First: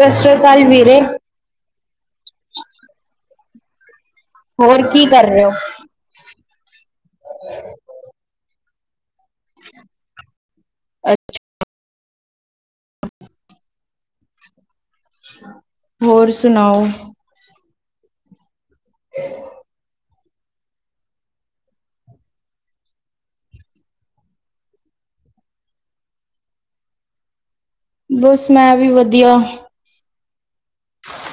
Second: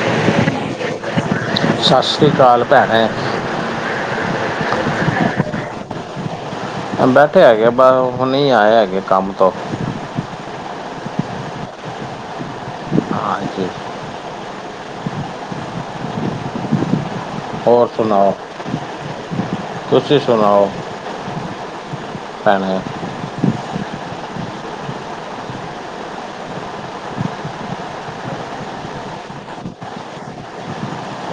ਸਸਰਿਆ ਕਾਲ ਵੀਰੇ। ਸਾਸਰੀ ਕਾਲ ਭੈਣੇ ਹੋਰ ਕੀ ਕਰ ਰੇ ੳ। ਬੈਠੇ ਹੈਗੇ ਆ ਬਹੁ ਹੁਨੇ ਆਏ ਹੈਗੇ ਕੰਮ ਤੋਂ। ਅੱਛ ਹਾਂਜੀ। ਹੋਰ ਸੁਣਾਓ? ਹੋਰ ਸੁਣਾਓ? [inaudible] ਤੁਸੀਂ ਸੁਣਾਓ ਭੈਣੇ ਬਸ ਮੈਂ ਵੀ ਵਧੀਆ।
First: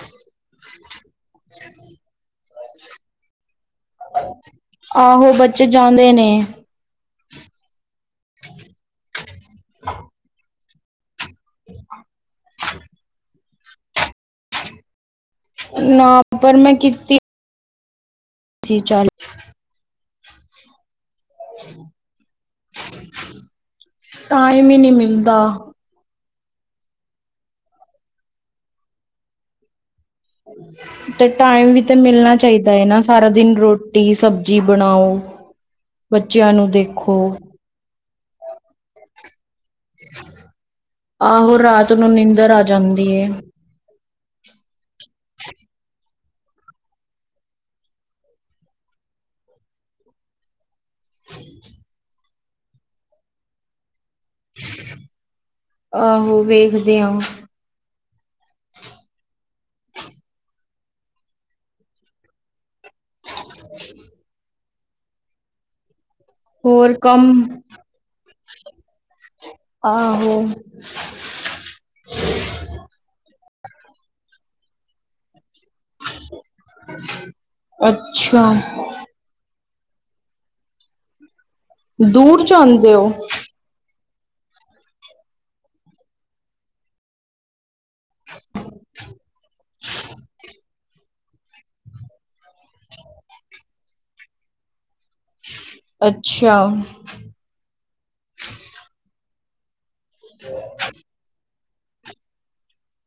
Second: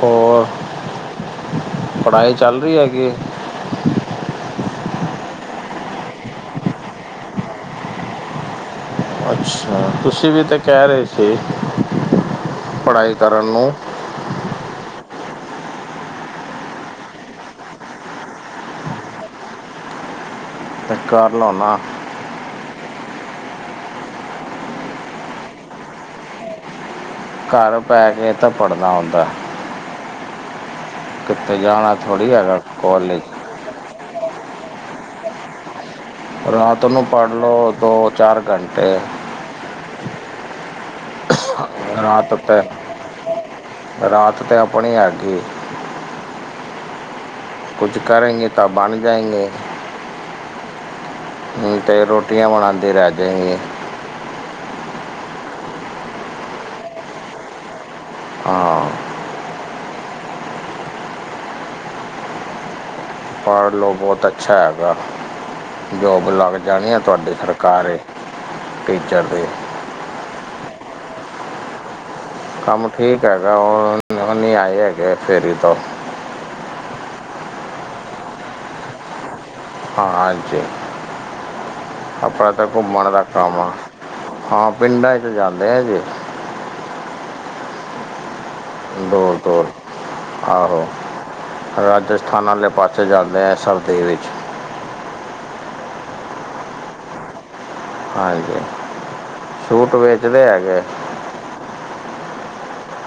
ਹੋਰ। ਪੜ੍ਹਾਈ ਚੱਲ ਰੀ ਹੈਗੀ ਐ। ਆਹੋ ਬੱਚੇ ਜਾਂਦੇ ਨੇ। ਅੱਛਾ ਤੁਸੀਂ ਵੀ ਤੇ ਕੈ ਰਏ ਸੀ, ਪੜ੍ਹਾਈ ਕਰਨ ਨੂੰ। ਨਾ ਪਰ ਮੈਂ ਕੀਤੀ ਸੀ। ਚਾਲ ਤੇ ਕਰ ਲੋਨਾ ਟਾਈਮ ਈ ਨੀ ਮਿਲਦਾ। ਘਰ ਬੈ ਕੇ ਤਾਂ ਪੜ੍ਹਦਾ ਹੁੰਦਾ ਏ। ਤੇ ਟਾਈਮ ਵੀ ਜਾਣਾ ਤੇ ਥੋੜ੍ਹੀ ਮਿਲਣਾ ਹੈਗਾ ਚਾਹੀਦਾ ਏ ਨਾ ਕਾਲਜ ਸਾਰਾ ਦਿਨ ਰੋਟੀ ਸਬਜ਼ੀ ਬਣਾਓ। ਬੱਚਿਆਂ ਰਾਤ ਨੂੰ ਦੇਖੋ ਪੜ੍ਹ ਲੋ, ਦੋ-ਚਾਰ ਘੰਟੇ। ਆਹੋ ਰਾਤ ਨੂੰ ਨੀਂਦਰ ਆ ਜਾਂਦੀ ਏ। ਰਾਤ ਤੇ ਆਪਣੀ ਐਗੀ। ਕੁਝ ਕਰੇਗੀ ਤਾਂ ਬਣ ਜਾਏਗੀ। ਨੀ ਤੇ ਰੋਟੀਆਂ ਬਣਾਂਦੀ ਰਹਿ ਜੇਏਗੀ। ਆਹੋ ਵੇਖਦੇ ਆ। ਹਾ। ਪੜ੍ਹ ਲਓ ਬਹੁਤ ਅੱਛਾ ਹੈਗਾ। ਜੋਬ ਲੱਗ ਹੋਰ ਜਾਣੀ ਆ ਕੰਮ ਤੁਹਾਡੀ ਸਰਕਾਰੀ। ਟੀਚਰ ਦੇ। ਆਹੋ। ਕੰਮ ਠੀਕ ਹੈਗਾ। ਉ ਨੀ ਆਏ ਹੈਗੇ ਫੇਰੀ ਤੋਂ ਅੱਛਾ। ਹਾਂ ਅੱਜ, ਦੂਰ ਆਪਣਾ ਤਾਂ ਜਾਂਦੇ ਹੋ ਘੁੰਮਣ ਦਾ ਕੰਮ ਹਾਂ, ਹਾ ਪਿੰਡਾਂ ਚ ਜਾਂਦੇ ਹੈਗੇ। ਦੂਰ-ਦੂਰ ਆਹੋ। ਰਾਜਸਥਾਨ ਆਲੇ ਪਾਸੇ ਜਾਂਦੇ ਆ ਸਰਦੀ ਵਿੱਚ--ਵਿੱਚ। ਅੱਛਾ। ਹਾਂਜੀ, ਸੂਟ ਵੇਚਦੇ ਹੈਗੇ।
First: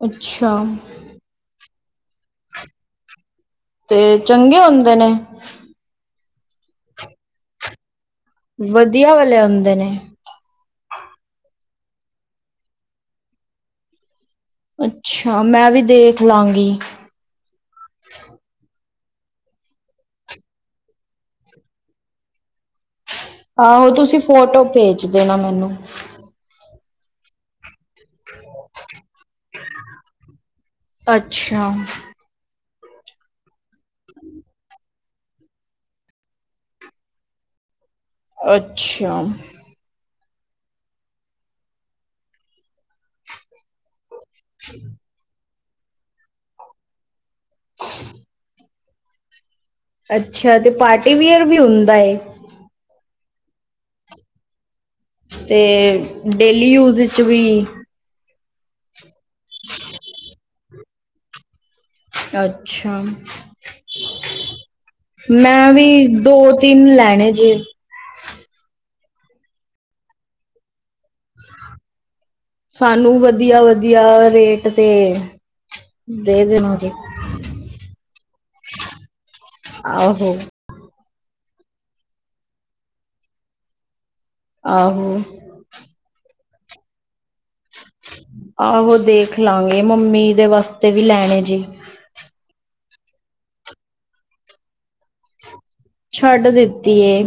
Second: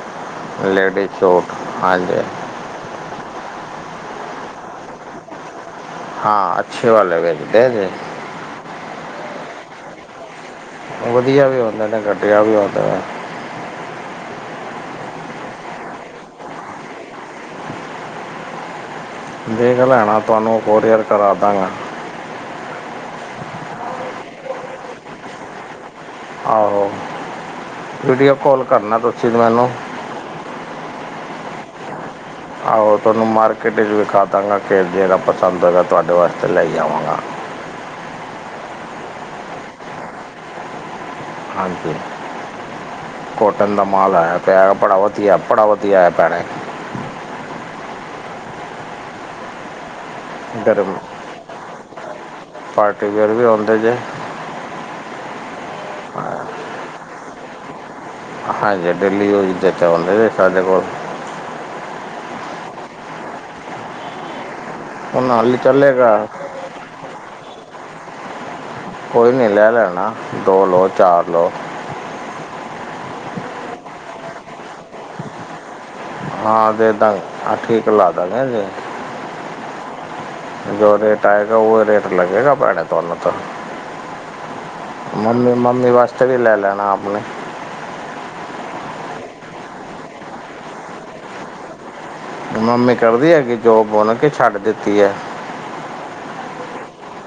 ਅੱਛਾ। ਲੇਡੀਜ਼ ਸੂਟ ਹਾਂਜੀ। ਤੇ ਚੰਗੇ ਹੁੰਦੇ ਨੇ। ਹਾਂ, ਅੱਛੇ ਵਾਲੇ ਵੇਚਦੇ ਜੇ। ਵਧੀਆ ਵਾਲੇ ਹੁਂਦੇ ਨੇ। ਵਧੀਆ ਵੀ ਉਂਦੇ ਨੇ, ਘਟੀਆ ਵੀ ਉਂਦੇ ਨੇ। ਅੱਛਾ, ਮੈਂ ਵੀ ਦੇਖ ਲਾਂਗੀ। ਦੇੇਖ ਲੈਣਾ, ਤੁਹਾਨੂੰ ਕੋਰੀਅਰ ਕਰਾ ਦਾਂਗਾ। ਆਹੋ! ਤੁਸੀਂ ਫੋਟੋ ਭੇਜ ਦੇਣਾ ਮੈਨੂੰ। ਆਹੋ! ਵੀਡੀਓ ਕੋਲ ਕਰਨਾ ਤੁਸੀ ਮੈਨੂੰ। ਅੱਛਾ। ਆਹੋ! ਤੁਹਾਨੂੰ ਮਾਰਕੀਟ ਵਿਖਾ ਦਾਂਗਾ ਕਿ ਜੇਹੜਾ ਪਸੰਦ ਹੋਏਗਾ ਤੁਹਾਡੇ ਵਾਸਤੇ ਲਈ ਆਵਾਂਗਾ। ਅੱਛਾ। ਹਾਂਜੀ, ਕੋਟਨ ਦਾ ਮਾਲ ਆਇਆ ਪਇਆ ਬੜਾ ਵਤੀਆ ਬੜਾ ਵ ਵਧੀਆ ਐ ਭੈਣੇ। [unintelligible] ਅੱਛਾ, ਤੇ ਗਰਮ ਪਾਰਟੀਵਿਅਰ ਵੀ ਹੁੰਦਾ ਏ। ਪਾਰਟੀ ਵੇਅਰ ਵੀ ਉਂਦੇ ਜੇ। ਤੇ ਡੇਲੀ ਯੂਜ ਵਿੱਚ ਵੀ। ਹਾਂਜੀ, ਡੇਲੀ ਯੂਜ ਦੇ ਤੇ ਹੁੰਦੇ ਦੇ ਸਾਡੇ ਕੋਲ। ਅੱਛਾ, ਹੁਣ ਹਾਲੀ ਮੈਂ ਵੀ ਚੱਲੇਗਾ ਦੋ ਤਿੰਨ ਲੈਣੇ ਜੇ। ਕੋਈ ਨੀ ਲੈ ਲੈਣਾ ਦੋ ਲੋ, ਚਾਰ ਲੋ। ਸਾਨੂੰ ਵਧੀਆ-ਵਧੀਆ ਰੇਟ ਤੇ ਦੇ ਹਾਂ ਦੇਣਾ ਜੀ ਦੇਦਾ ਹਾ ਠੀਕ ਲਾ ਦੇਗਾ ਜੇ ਆਹੋ! ਜੋ ਰੇਟ ਆਏਗਾ ਓ ਰੇਟ ਲੱਗੇਗਾ ਭੈਣੇ ਤੁਹਾਨੂੰ ਤਾਂ। ਆਹੋ ਮੰਮੀ-ਮੰਮੀ ਵਾਸਤੇ ਵੀ ਲੈ ਲੈਣਾ ਆਪਣੇ। ਆਹੋ ਦੇਖ ਲਾਂਗੇ ਮੰਮੀ ਦੇ ਵਾਸਤੇ ਵੀ ਲੈਣੇ ਜੀ। ਮੰਮੀ ਕਰਦੀ ਹੈਗੀ ਜੋਬ ਬੁਣ ਕੇ ਛੱਡ ਦਿੱਤੀ ਐ। ਛੱਡ ਦਿੱਤੀ ਏ।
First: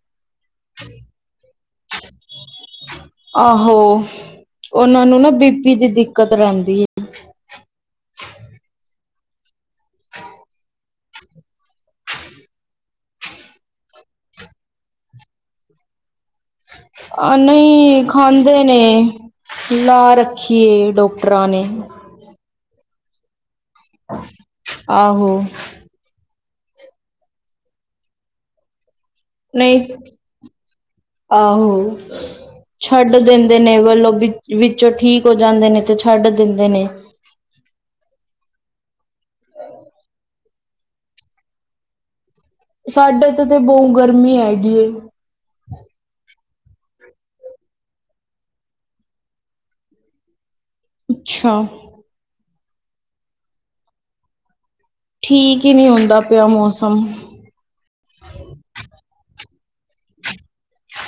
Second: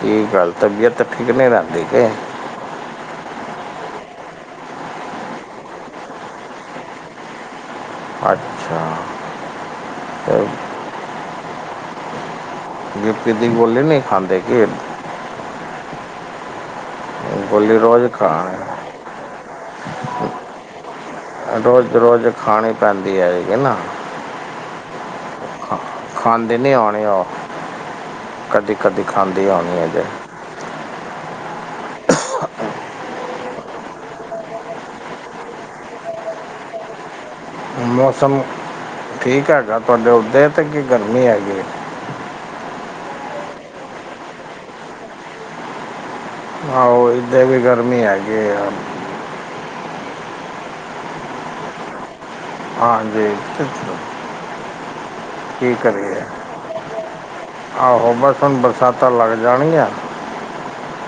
ਕੀ ਗੱਲ ਤਬੀਅਤ ਠੀਕ ਨੀ ਰੈਂਦੀ ਕੇ। ਆਹੋ ਉਨਾਂ ਨੂੰ ਨਾ ਬੀ ਪੀ ਦੀ ਦਿੱਕਤ ਰੈਂਦੀ। ਅੱਛਾ, ਓ ਬੀ ਪੀ ਦੀ ਗੋਲੀ ਨੀ ਖਾਂਦੇ ਕੇ। ਆ ਗੋਲੀ ਨਈ ਰੋਜ਼ ਖਾਣ ਖਾਂਦੇ ਨੇ। ਲਾ ਰੱਖੀਏ ਡਾਕਟਰਾਂ ਨੇ। ਰੋਜ਼ ਰੋਜ਼ ਖਾਣੀ ਪੈਂਦੀ ਹੈਗੀ ਨਾ। ਆਹੋ! ਖਾ ਖਾਂਦੇ ਨੀ ਹੋਣੀ ਓ, ਕਦੀ-ਕਦੀ ਖਾਂਦੀ ਹੋਣੀ ਅ ਨਹੀਂ ਜੇ। ਆਹੋ! ਛੱਡ ਦਿੰਦੇ ਨੇ ਵੱਲੋਂ ਵਿੱਚ ਵਿੱਚੋਂ ਠੀਕ ਹੋ ਜਾਂਦੇ ਨੇ ਤੇ ਛੱਡ ਦਿੰਦੇ ਨੇ। ਮੌਸਮ, ਠੀਕ ਹੈਗਾ ਤੁਹਾਡੇ ਉੱਦੇ 'ਤੇ ਕੀ ਗਰਮੀ ਹੈਗੀ? ਸਾਡੇ ਏਤੇ ਤੇ ਬੋ ਗਰਮੀ ਹੈਗੀ ਏ। ਆਹੋ ਏਧੇ ਵੀ ਗਰਮੀ ਹੈਗੀ ਏ। ਅੱਛਾ! ਹਾਂਜੀ। ਠੀਕ ਈ ਕੀ ਨੀ ਹੁੰਦਾ ਕਰੀਏ ਪਿਆ ਮੌਸਮ। ਆਹੋ ਬਸ ਹੁਣ ਬਰਸਾਤਾਂ ਲੱਗ ਜਾਣਗੀਆਂ।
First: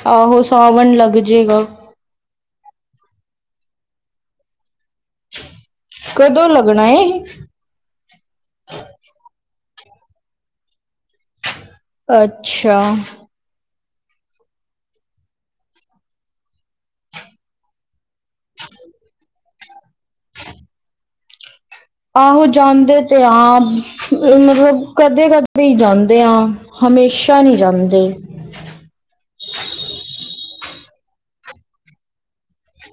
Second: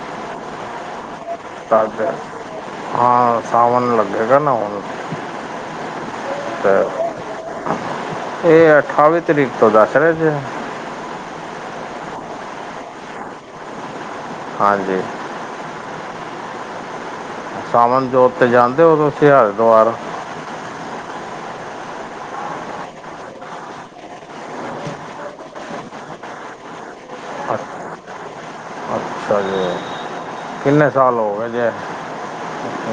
ਆਹੋ ਸਾਵਣ ਲੱਗ ਜੇਗਾ। ਹਾਂ ਸਾਵਣ ਲੱਗੇਗਾ ਨਾ ਹੁਣ। ਕਦੋਂ ਲੱਗਣਾ ਏ? ਏ ਅਠਾਵੀ ਤਰੀਕ ਤੋਂ ਦੱਸ ਰੇ ਸੀ। ਅੱਛਾ। ਹਾਂਜੀ। ਸਾਵਣ ਜੋਤ 'ਤੇ ਜਾਂਦੇ ਓ ਤੁਸੀਂ ਹਰਿਦੁਆਰ। ਆਹੋ ਜਾਂਦੇ ਤੇ ਆ ਮਤਲਬ ਕਦੇ-ਕਦੇ ਜਾਂਦੇ ਆ। ਹਮੇਸ਼ਾ ਨੀ ਅੱਛ- ਜਾਂਦੇ। ਅੱਛਾ ਜੀ। ਕਿੰਨੇ ਸਾਲ ਹੋਗੇ ਜੇ,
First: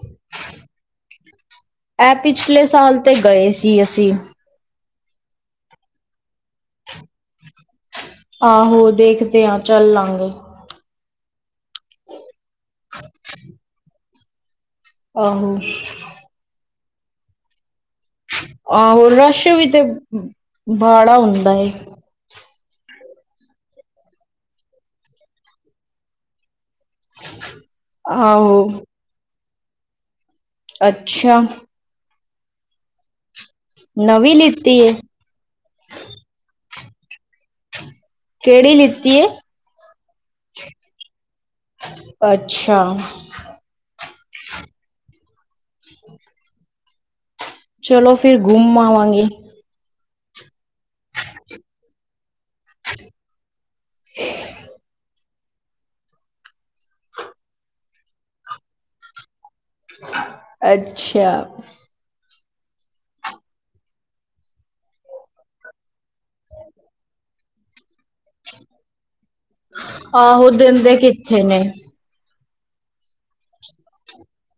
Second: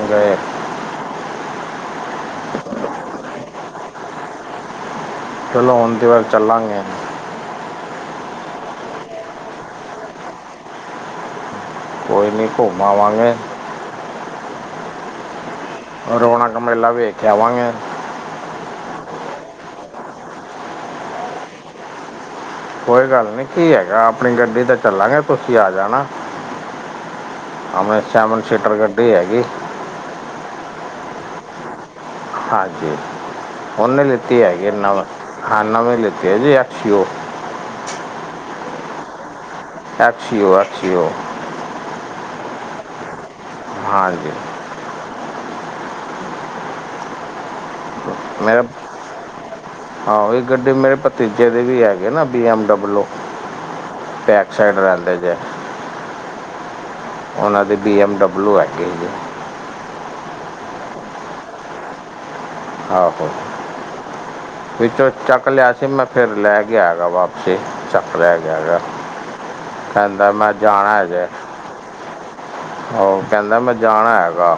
ਗਏ? ਐ ਪਿਛਲੇ ਸਾਲ ਤੇ ਗਏ ਸੀ ਅਸੀਂ। ਚਲੋ ਹੁਣ ਦੇ ਵਾਰੀ ਚੱਲਾਂਗੇ। ਆਹੋ ਦੇਖਦੇ ਆ ਚੱਲਾਂਗੇ। ਕੋਈ ਨੀ ਘੁੰਮ ਆਵਾਂਗੇ। ਆਹੋ! ਰੋਣਕ ਮੇਲਾ ਵੇਖ ਕੇ ਆਵਾਂਗੇ। ਆਹੋ ਰਸ਼ ਵੀ ਤੇ ਬਾਲਾ ਹੁੰਦਾ ਏ। ਕੋਈ ਗੱਲ ਨੀ ਕੀ ਹੈਗਾ ਆਪਣੀ ਗੱਡੀ ਤੇ ਚੱਲਾਂਗੇ ਤੁਸੀਂ ਆ ਜਾਣਾ। ਆਪਣੇ ਸੈਵਨ ਆਹੋ ਸੀਟਰ ਗੱਡੀ ਹੈਗੀ। ਅੱਛਾ! ਹਾਂਜੀ, ਉਹਨੇ ਨਵੀਂ ਲਿੱਤੀ ਹੈਗੀ ਏ ਨਵੇਂ, ਹਾਂ ਨਵੇਂ ਲਿੱਤੇ ਹੈ ਜੀ ਐੱਫ ਸੀ ਓ। ਕਿਹੜੀ ਲਿੱਤੀ ਏ? F C O F C O. ਅੱਛਾ ਹਾਂਜੀ। ਚਲੋ ਫਿਰ ਗੁੰਮ ਆਵਾਂਗੇ। ਆਹੋ ਇਹ ਗੱਡੀ ਮੇਰੇ ਭਤੀਜੇ ਦੇ ਵੀ ਹੈਗੇ ਨਾ B M W. Back side ਰਹਿੰਦੇ ਜੇ। ਉਹਨਾ ਦੇ ਬੀ ਐਮ ਡਬਲੂ ਹੈਗੇ ਜੀ। ਅੱਛਾ। ਆਹੋ। ਵਿੱਚੋਂ ਚੱਕ ਲਿਆ ਸੀ ਮੈਂ ਫੇਰ ਲੈ ਕੇ ਆ ਗਿਆ ਵਾਪਸੀ ਈ ਚੱਕ ਲੈ ਗਿਆ ਗਾ, ਕਹਿੰਦਾ ਆਹੋ ਮੈਂ ਜਾਣਾ ਦਿੰਦੇ ਹੈਗਾ। ਕਿੱਥੇ ਨੇ ਉਹ ਕਹਿੰਦਾ ਮੈਂ ਜਾਣਾ ਹੈਗਾ।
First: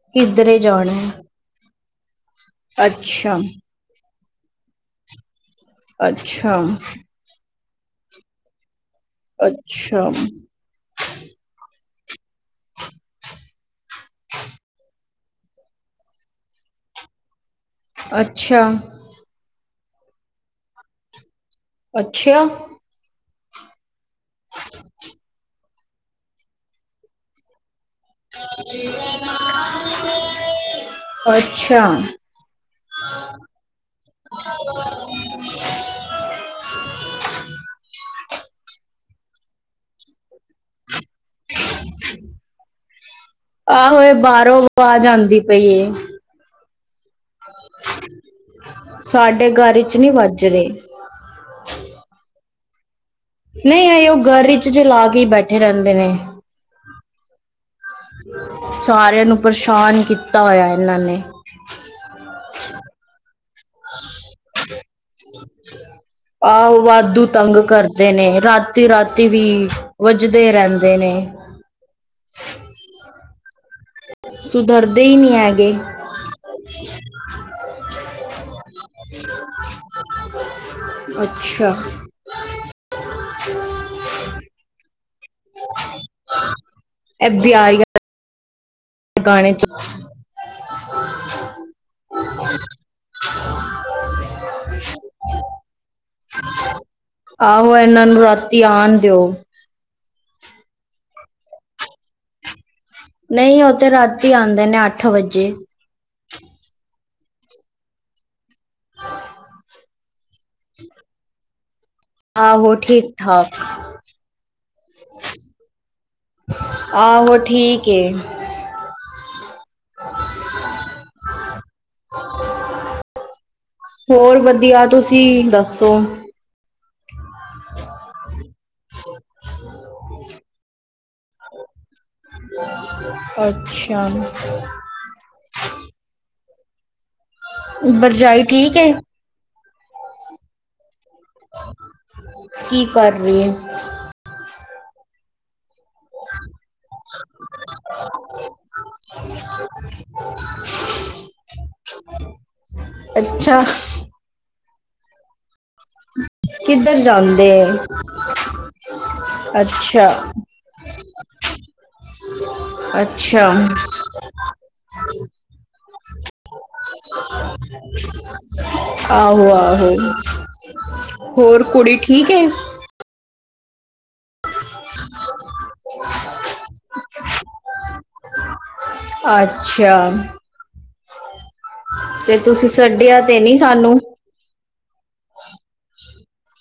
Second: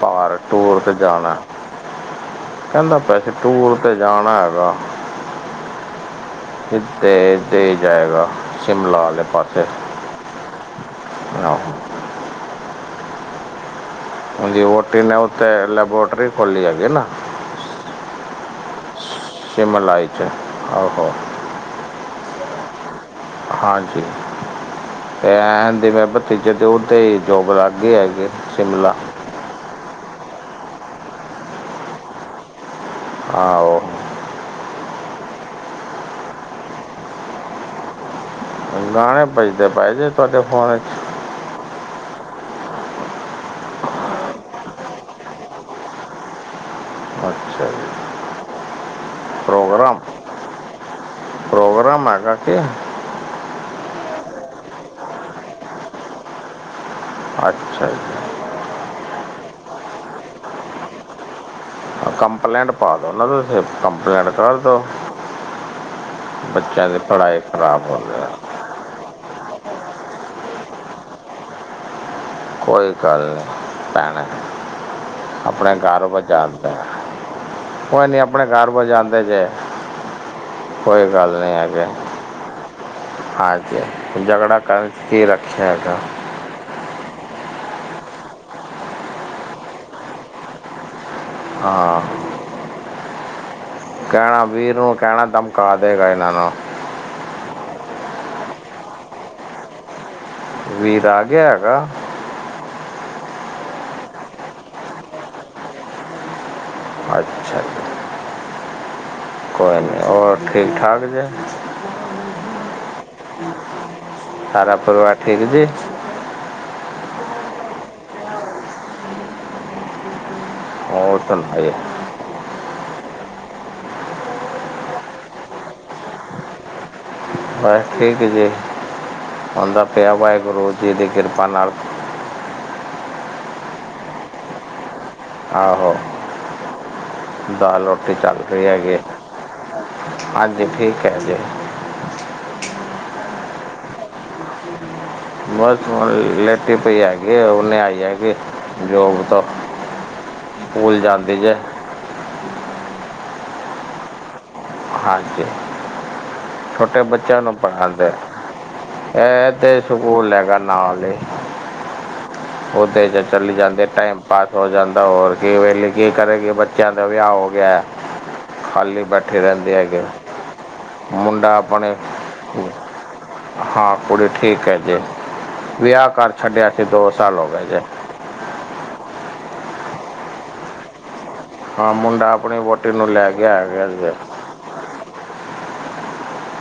ਬਾਹਰ ਕਿੱਧਰੇ ਟੂਰ ਤੇ ਹੈ? ਜਾਣਾ। ਕਹਿੰਦਾ ਪਿਆ ਸੀ ਅੱਛਾ ਟੂਰ ਤੇ ਜਾਣਾ ਹੈਗਾ। ਅੱਛਾ ਦੇ ਦੇ ਜਾਏਗਾ, ਸ਼ਿਮਲਾ - ਅੱਛਾ। ਆਹੋ ਹਾਜੀ ਓਟੀ ਨੇ ਉੱਤੇੇ ਲੈਬੋਰਟਰੀ ਖੋਲ੍ਹੀ ਜਾਦੀ ਨਾ। ਅੱਛਾ। ਸ਼ਿਮਲਾ ਵਿੱਚ ਆਹੋੋ। ਅੱਛਾ। ਹਾਂਜੀ, ਤੇ ਐ ਦੀਵੇੈ ਭਤੀਜੇ ਦਿਓ ਤੇ ਜੋਬ ਲੱਗ ਗਈ ਹੈਗੀ। ਸ਼ਿਮਲਾ ਅੱਛਾ। ਆਹੋ [unintelligible] ਗਾਣੇ ਭੱਜਦੇ ਪਏ ਜੇ ਤੁਹਾਡੇ ਫੋਨ ਵਿੱਚ। [inaudible] ਆਹੋ, ਇਹ ਬਾਹਰੋਂ ਆਵਾਜ਼ ਆਂਦੀ ਪਈ ਏ। [inaudible] ਅੱਛਾ। ਜੀ ਸਾਡੇ ਘਰ 'ਚ ਪ੍ਰੋਗਰਾਮ ਨਹੀਂ ਵੱਜ ਰਹੇ। ਪ੍ਰੋਗਰਾਮ ਆ। ਨਰਾਤੇ ਆ। ਨਹੀਂ ਇਹੀਓ ਘਰ ਵਿੱਚ ਚਲਾ ਕੇ ਹੀ ਬੈਠੇ ਰਹਿੰਦੇ ਨੇ। [inaudible] ਅੱਛਾ ਜੀ। ਸਾਰਿਆਂ ਨੂੰ ਪਰੇਸ਼ਾਨ ਕੀਤਾ ਹੋਇਆ ਇਹਨਾਂ ਨੇ। ਕੰਪਲੇਂਟ ਪਾ ਦੋ ਨਾ ਤੁਸੀਂ, ਕੰਪਲੇਂਟ ਕਰਦੋ। ਆਹੋ ਬੱਚਿਆਂ ਦੇ ਪੜ੍ਹਾਈ ਖ਼ਰਾਬ ਹੋਦੀ ਆ। ਤੇ ਰਾਤੀਂ ਵੀ, ਵੱਜਦੇ ਰਹਿੰਦੇ ਨੇ। ਕੋਈ ਗੱਲ ਨੀ ਭੈਣੇ, ਸੁਧਰਦੇ ਹੀ ਨਹੀਂ ਹੈਗੇ ਆਪਨੇ ਘਰ ਵਜਾਂਦਾ। ਕੋਈ ਨੀ ਆਪਣੇ ਘਰ ਵਜਾਂਦੇ ਜੇ। ਕੋਈ ਗੱਲ ਨੀ ਅੱਛਾ ਹੈਗੀ। ਹਾਂਜੀ, ਜਕੜਾ ਕਰਕੇ ਰੱਖਿਆ ਗਿਆ। ਇਹ ਬਿਆਰੀ ਗਾਣੇ ਚ [inaudible] ਹਾਂ। [inaudible] ਕੈਣਾ ਵੀਰ ਨੂੰ ਕੈਣਾ ਧਮਕਾ ਦੇਗਾ ਏਨਾਂ ਨੂੰ। ਆਹੋ, ਏਨਾਂ ਨੂੰ ਰਾਤੀ ਆਨ ਦੇਓ? ਵੀਰ ਆ ਗਯਾ ਹੈਗਾ? ਨਈ ਓ ਤੇ ਰਾਤੀ ਆਂਦੇ ਨੇ ਅੱਠ ਵਜੇ। ਅੱਛਾ ਜੀ। ਕੋਈ ਨੀ, ਹੋਰ ਠੀਕ-ਠਾਕ ਜੇ? ਆਹੋ, ਠੀਕ-ਠਾਕ। ਸਾਰਾ ਪਰਵਾਰ ਠੀਕ ਜੀ? ਆਹੋ, ਠੀਕ ਏ। ਔਰ [unintelligible] ਹੋਰ ਵਦੀਆ ਤੁਸੀਂ ਦੱਸੋ? ਬਸ ਠੀਕ ਜੀ, ਹੋਂਦਾ ਪਯਾ ਵਾਹਿਗੁਰੂ ਜੀ ਦੀ ਕਿਰਪਾ ਨਾਲ। ਅੱਛਾ। ਆਹੋ, ਦਾਲ ਰੋਟੀ ਚੱਲ ਭਰਜਾਈ ਰੀ ਠੀਕ ਏ ਹੈਗੀ। ਹਾਂਜੀ, ਠੀਕ ਐ ਜੀ। ਕੀ ਕਰ ਰੀ ਏ? ਬਸ ਹੁਨ ਲੇਟੀ ਪਈ ਹੈਗੀ, ਹੁਨੇ ਆਈ ਹੈਗੀ ਜੋਬ ਤੋਂ। ਸਕੂਲ ਜਾਂਦੀ ਜੇ। ਅੱਛਾ। ਹਾਂਜੀ ਕਿੱਧਰ ਛੋਟੇ ਬੱਛੇਆਂ ਜਾਂਦੇ ਨੂੰ ਏ ਪੜ੍ਹਾਦੇ। ਐ ਤੇ ਅੱਛਾ ਸਕੂਲ ਹੈਗਾ ਨਾਲ ਈ। ਓਦੇ 'ਚ ਅੱਛਾ ਚਲੀ ਜਾਂਦੀ ਟਾਈਮ ਪਾਸ ਹੋ ਜਾਂਦਾ ਹੋਰ ਕੀ ਵੇਲੇ ਕੀ ਕਰੇਗੀ ਬੱਚ ਚੇ ਆਂ ਦਾ ਵਿਆਹ ਹੋ ਗਯਾ ਖਾਲੀ ਬੈਠੀ ਆਹੋ ਰੈਂਦ ਦੀ ਆਹੋ ਹੈਗੇ ਮੁੰਡਾ ਹੋਰ ਆਪਣੇ ਕੁੜੀ ਠੀਕ ਏ ਹਾਂ ਕੁੜੀ ਠੀਕ ਹੈ ਜੀ, ਵਿਆਹ ਕਰ ਛੱਡਿਆ ਸੀ ਦੋ ਸਾਲ ਹੋ ਗੇ ਜੇ। ਅੱਛਾ। ਹਾਂ ਮੁੰਡਾ ਤੇ ਆਪਣੀ ਤੁਸੀਂ ਵੋਟੀ ਨੂੰ ਸਡੇਆ ਲੈ ਤੇ ਨੀ ਗਿਆ ਹੈਗਾ ਸਾਨੂੰ। ਜੀ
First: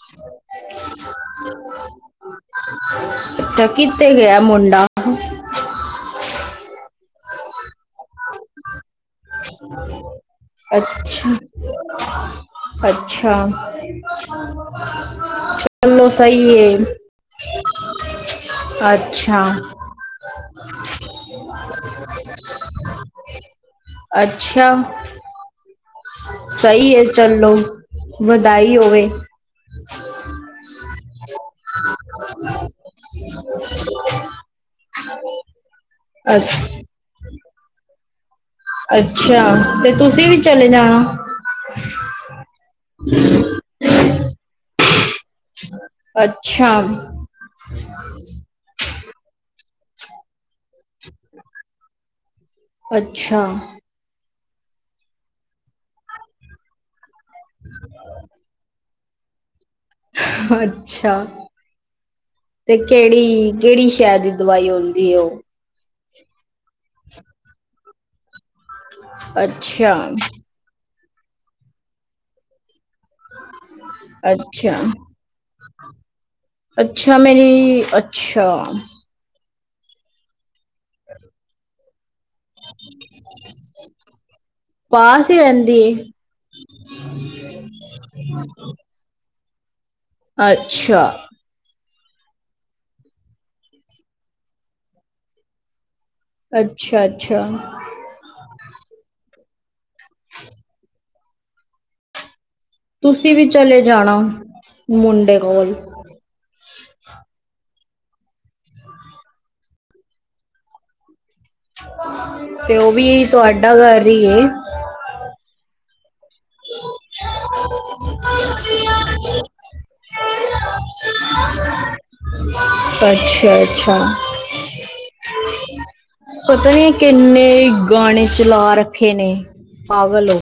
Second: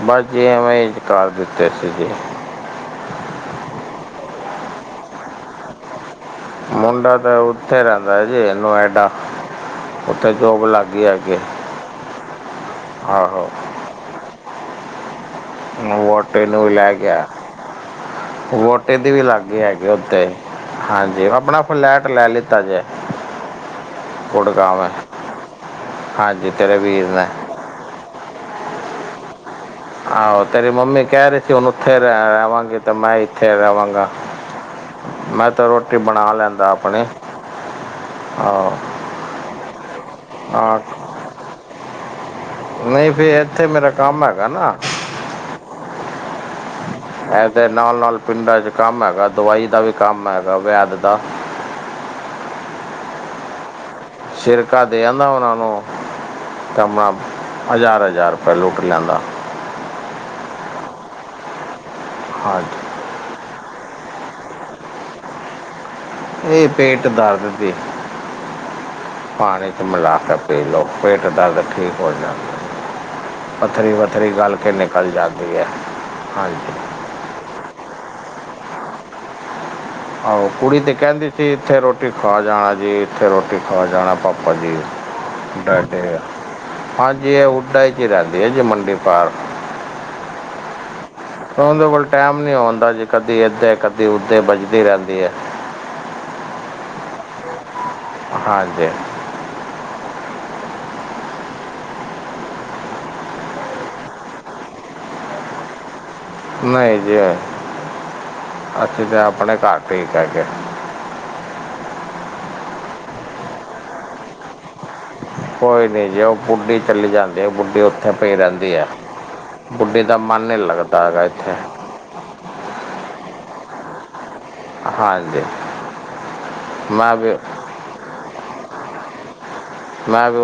ਬਸ ਜੀ ਐਵੇਂ ਈ ਕਰ ਦਿੱਤੇ ਸੀ ਜੀ। ਤਾਂ ਕੀਤੇ ਗਯਾ ਮੁੰਡਾ? [unintelligible] ਮੁੰਡਾ ਤਾਂ ਓਥੇ ਰੈਂਦੈ ਜੀ ਨੋਏਡਾ। ਅੱਛਾ, ਹੈਗੀ ਅੱਛਾ। ਆਹੋ [unintelligible] ਵੋਟੀ ਸਹੀ ਨੂੰ ਵੀ ਏ ਲੈ ਗਯਾ, ਵੋਟੀ ਦੀ ਵੀ ਲੱਗ ਅੱਛਾ ਗੀ ਹੈਗ ਗੀ ਓਥੇ, ਹਾਂਜੀ ਆਪਣਾ ਫਲੈਟ ਲੈ ਲੀਤਾ ਜੇ। ਅੱਛਾ। ਗੁੜਗਾਵੇਂ ਹਾਂਜੀ ਤੇਰੇ ਸਈ ਏ ਵੀਰ ਨੇ ਚੱਲੋ ਵਦਾਈ ਹੋਵੇ। ਆਹੋ ਤੇਰੀ ਮੰਮੀ ਕੈ ਰੀ ਸੀ ਹੁਨ ਉੱਥੇ ਰੈ ਰੈਵਾਂਗੀ। ਤੇ ਮੈਂ ਇੱਥੇ ਰਵਾਂਗਾ ਮੈਂ ਤੇ ਰੋਟੀ ਬਣਾ ਲੈਂਦਾ ਅ- ਆਪਣੀ। ਹਾਂ। ਅੱਛਾ ਤੇ ਤੁਸੀਂ ਵੀ ਚਲੇ ਜਾਣਾ। ਨਈ ਫੇਰ ਏਥੇ ਮੇਰਾ ਕੰਮ ਹੈਗਾ ਨਾ। ਅੱਛਾ। ਇਹ ਤੇ ਨਾਲ- ਨਾਲ ਪਿੰਡਾਂ ਚ ਕੰਮ ਹੈਗਾ ਦਵਾਈ ਦਾ ਵੀ ਕੰਮ ਹੈਗਾ ਵੈਦ ਦਾ। ਅੱਛਾ। ਸਿਰਕਾ ਦੇ ਆਂਦਾ ਉਹਨਾਂ ਨੂੰ। ਤੇ ਮੈਂ ਹਜ਼ਾਰ- ਹਜ਼ਾਰ ਰੁਪਏ ਲੁੱਟ ਲੈਂਦਾ। ਅੱਛਾ। ਹਾਂ। ਤੇ ਕਿਹੜੀ- ਕਿਹੜੀ ਸ਼ੈ ਦੀ ਦਵਾਈ ਹੁੰਦੀ ਏ ਉਹ। ਇਹ ਪੇਟ ਦਰਦ ਦੀ। ਪਾਣੀ ਚ ਅੱਛਾ ਮਿਲਾ ਕੇ ਪੀ ਲਓ ਪੇਟ ਦਰਦ ਠੀਕ ਹੋ ਜਾਂਦਾ। ਪੱਥਰੀ- ਵਥਰੀ ਗਲ ਕੇ ਅੱਛਾ ਨਿਕਲ ਜਾਂਦੀ ਹੈ, ਹਾਂਜੀ। ਅੱਛਾ ਮੇਰੀ ਅੱਛਾ। ਆਹੋ ਕੁੜੀ ਤੇ ਕਹਿੰਦੀ ਸੀ ਇੱਥੇ ਰੋ- ਟੀ ਖਾ ਜਾਣਾ ਜੀ ਇੱਕੋ ਰੋਟੀ ਖਾ ਜਾਣਾ ਪਾਪਾ ਜੀ, ਪਾਸ ਹੀ ਰਹਿੰਦੀ ਡਰਦੇ ਆ। ਹੈ ਹਾਂਜੀ ਉੱਡਾਈ ਚ ਰਹਿੰਦੀ ਹੈ ਜੀ ਮੰਡੀ ਪਾਰ। ਅੱਛਾ। ਉਹਦੇ ਕੋਲ ਟਾਈਮ ਨੀ ਆਉਂਦਾ ਜੀ ਕਦੀ ਏਦਰ ਕਦੀ ਉੱਧਰ ਵੱਜਦੀ ਰਹਿੰਦੀ ਹੈ। ਅੱਛਾ- ਅੱਛਾ। ਹਾਂਜੀ- ਹਾਂਜੀ। ਤੁਸੀਂ ਵੀ ਚਲੇ ਜਾਣਾ, ਮੁੰਡੇ ਕੋਲ ਈ। ਨਹੀਂ ਜੀ, ਅਸੀਂ ਤਾਂ ਆਪਣੇ ਘਰ ਠੀਕ ਹੈਗੇ ਏ। ਤੇ ਉਹ ਵੀ ਤੁਹਾਡਾ ਘਰ ਈ ਐ। ਕੋਈ ਨਹੀਂ ਜੇ ਉਹ ਬੁੱਢੀ ਚਲੀ ਜਾਂਦੀ ਹੈ ਬੁੱਢੀ ਉੱਥੇ ਪਈ ਰਹਿੰਦੀ ਹੈ। ਬੁੱਢੀ ਦਾ ਮਨ ਨੀ ਲੱਗਦਾ ਹੈਗਾ ਇੱਥੇ। ਅੱਛਾ- ਅੱਛਾ। ਹਾਂਜੀ। ਪਤਾ ਨੀ ਮੈਂ ਵੀ ਕਿੰਨੇ ਗਾਣੇ ਚਲਾ ਰੱਖੇ ਨੇ, ਪਾਗਲ ਮੈਂ ਹੋ। ਵੀ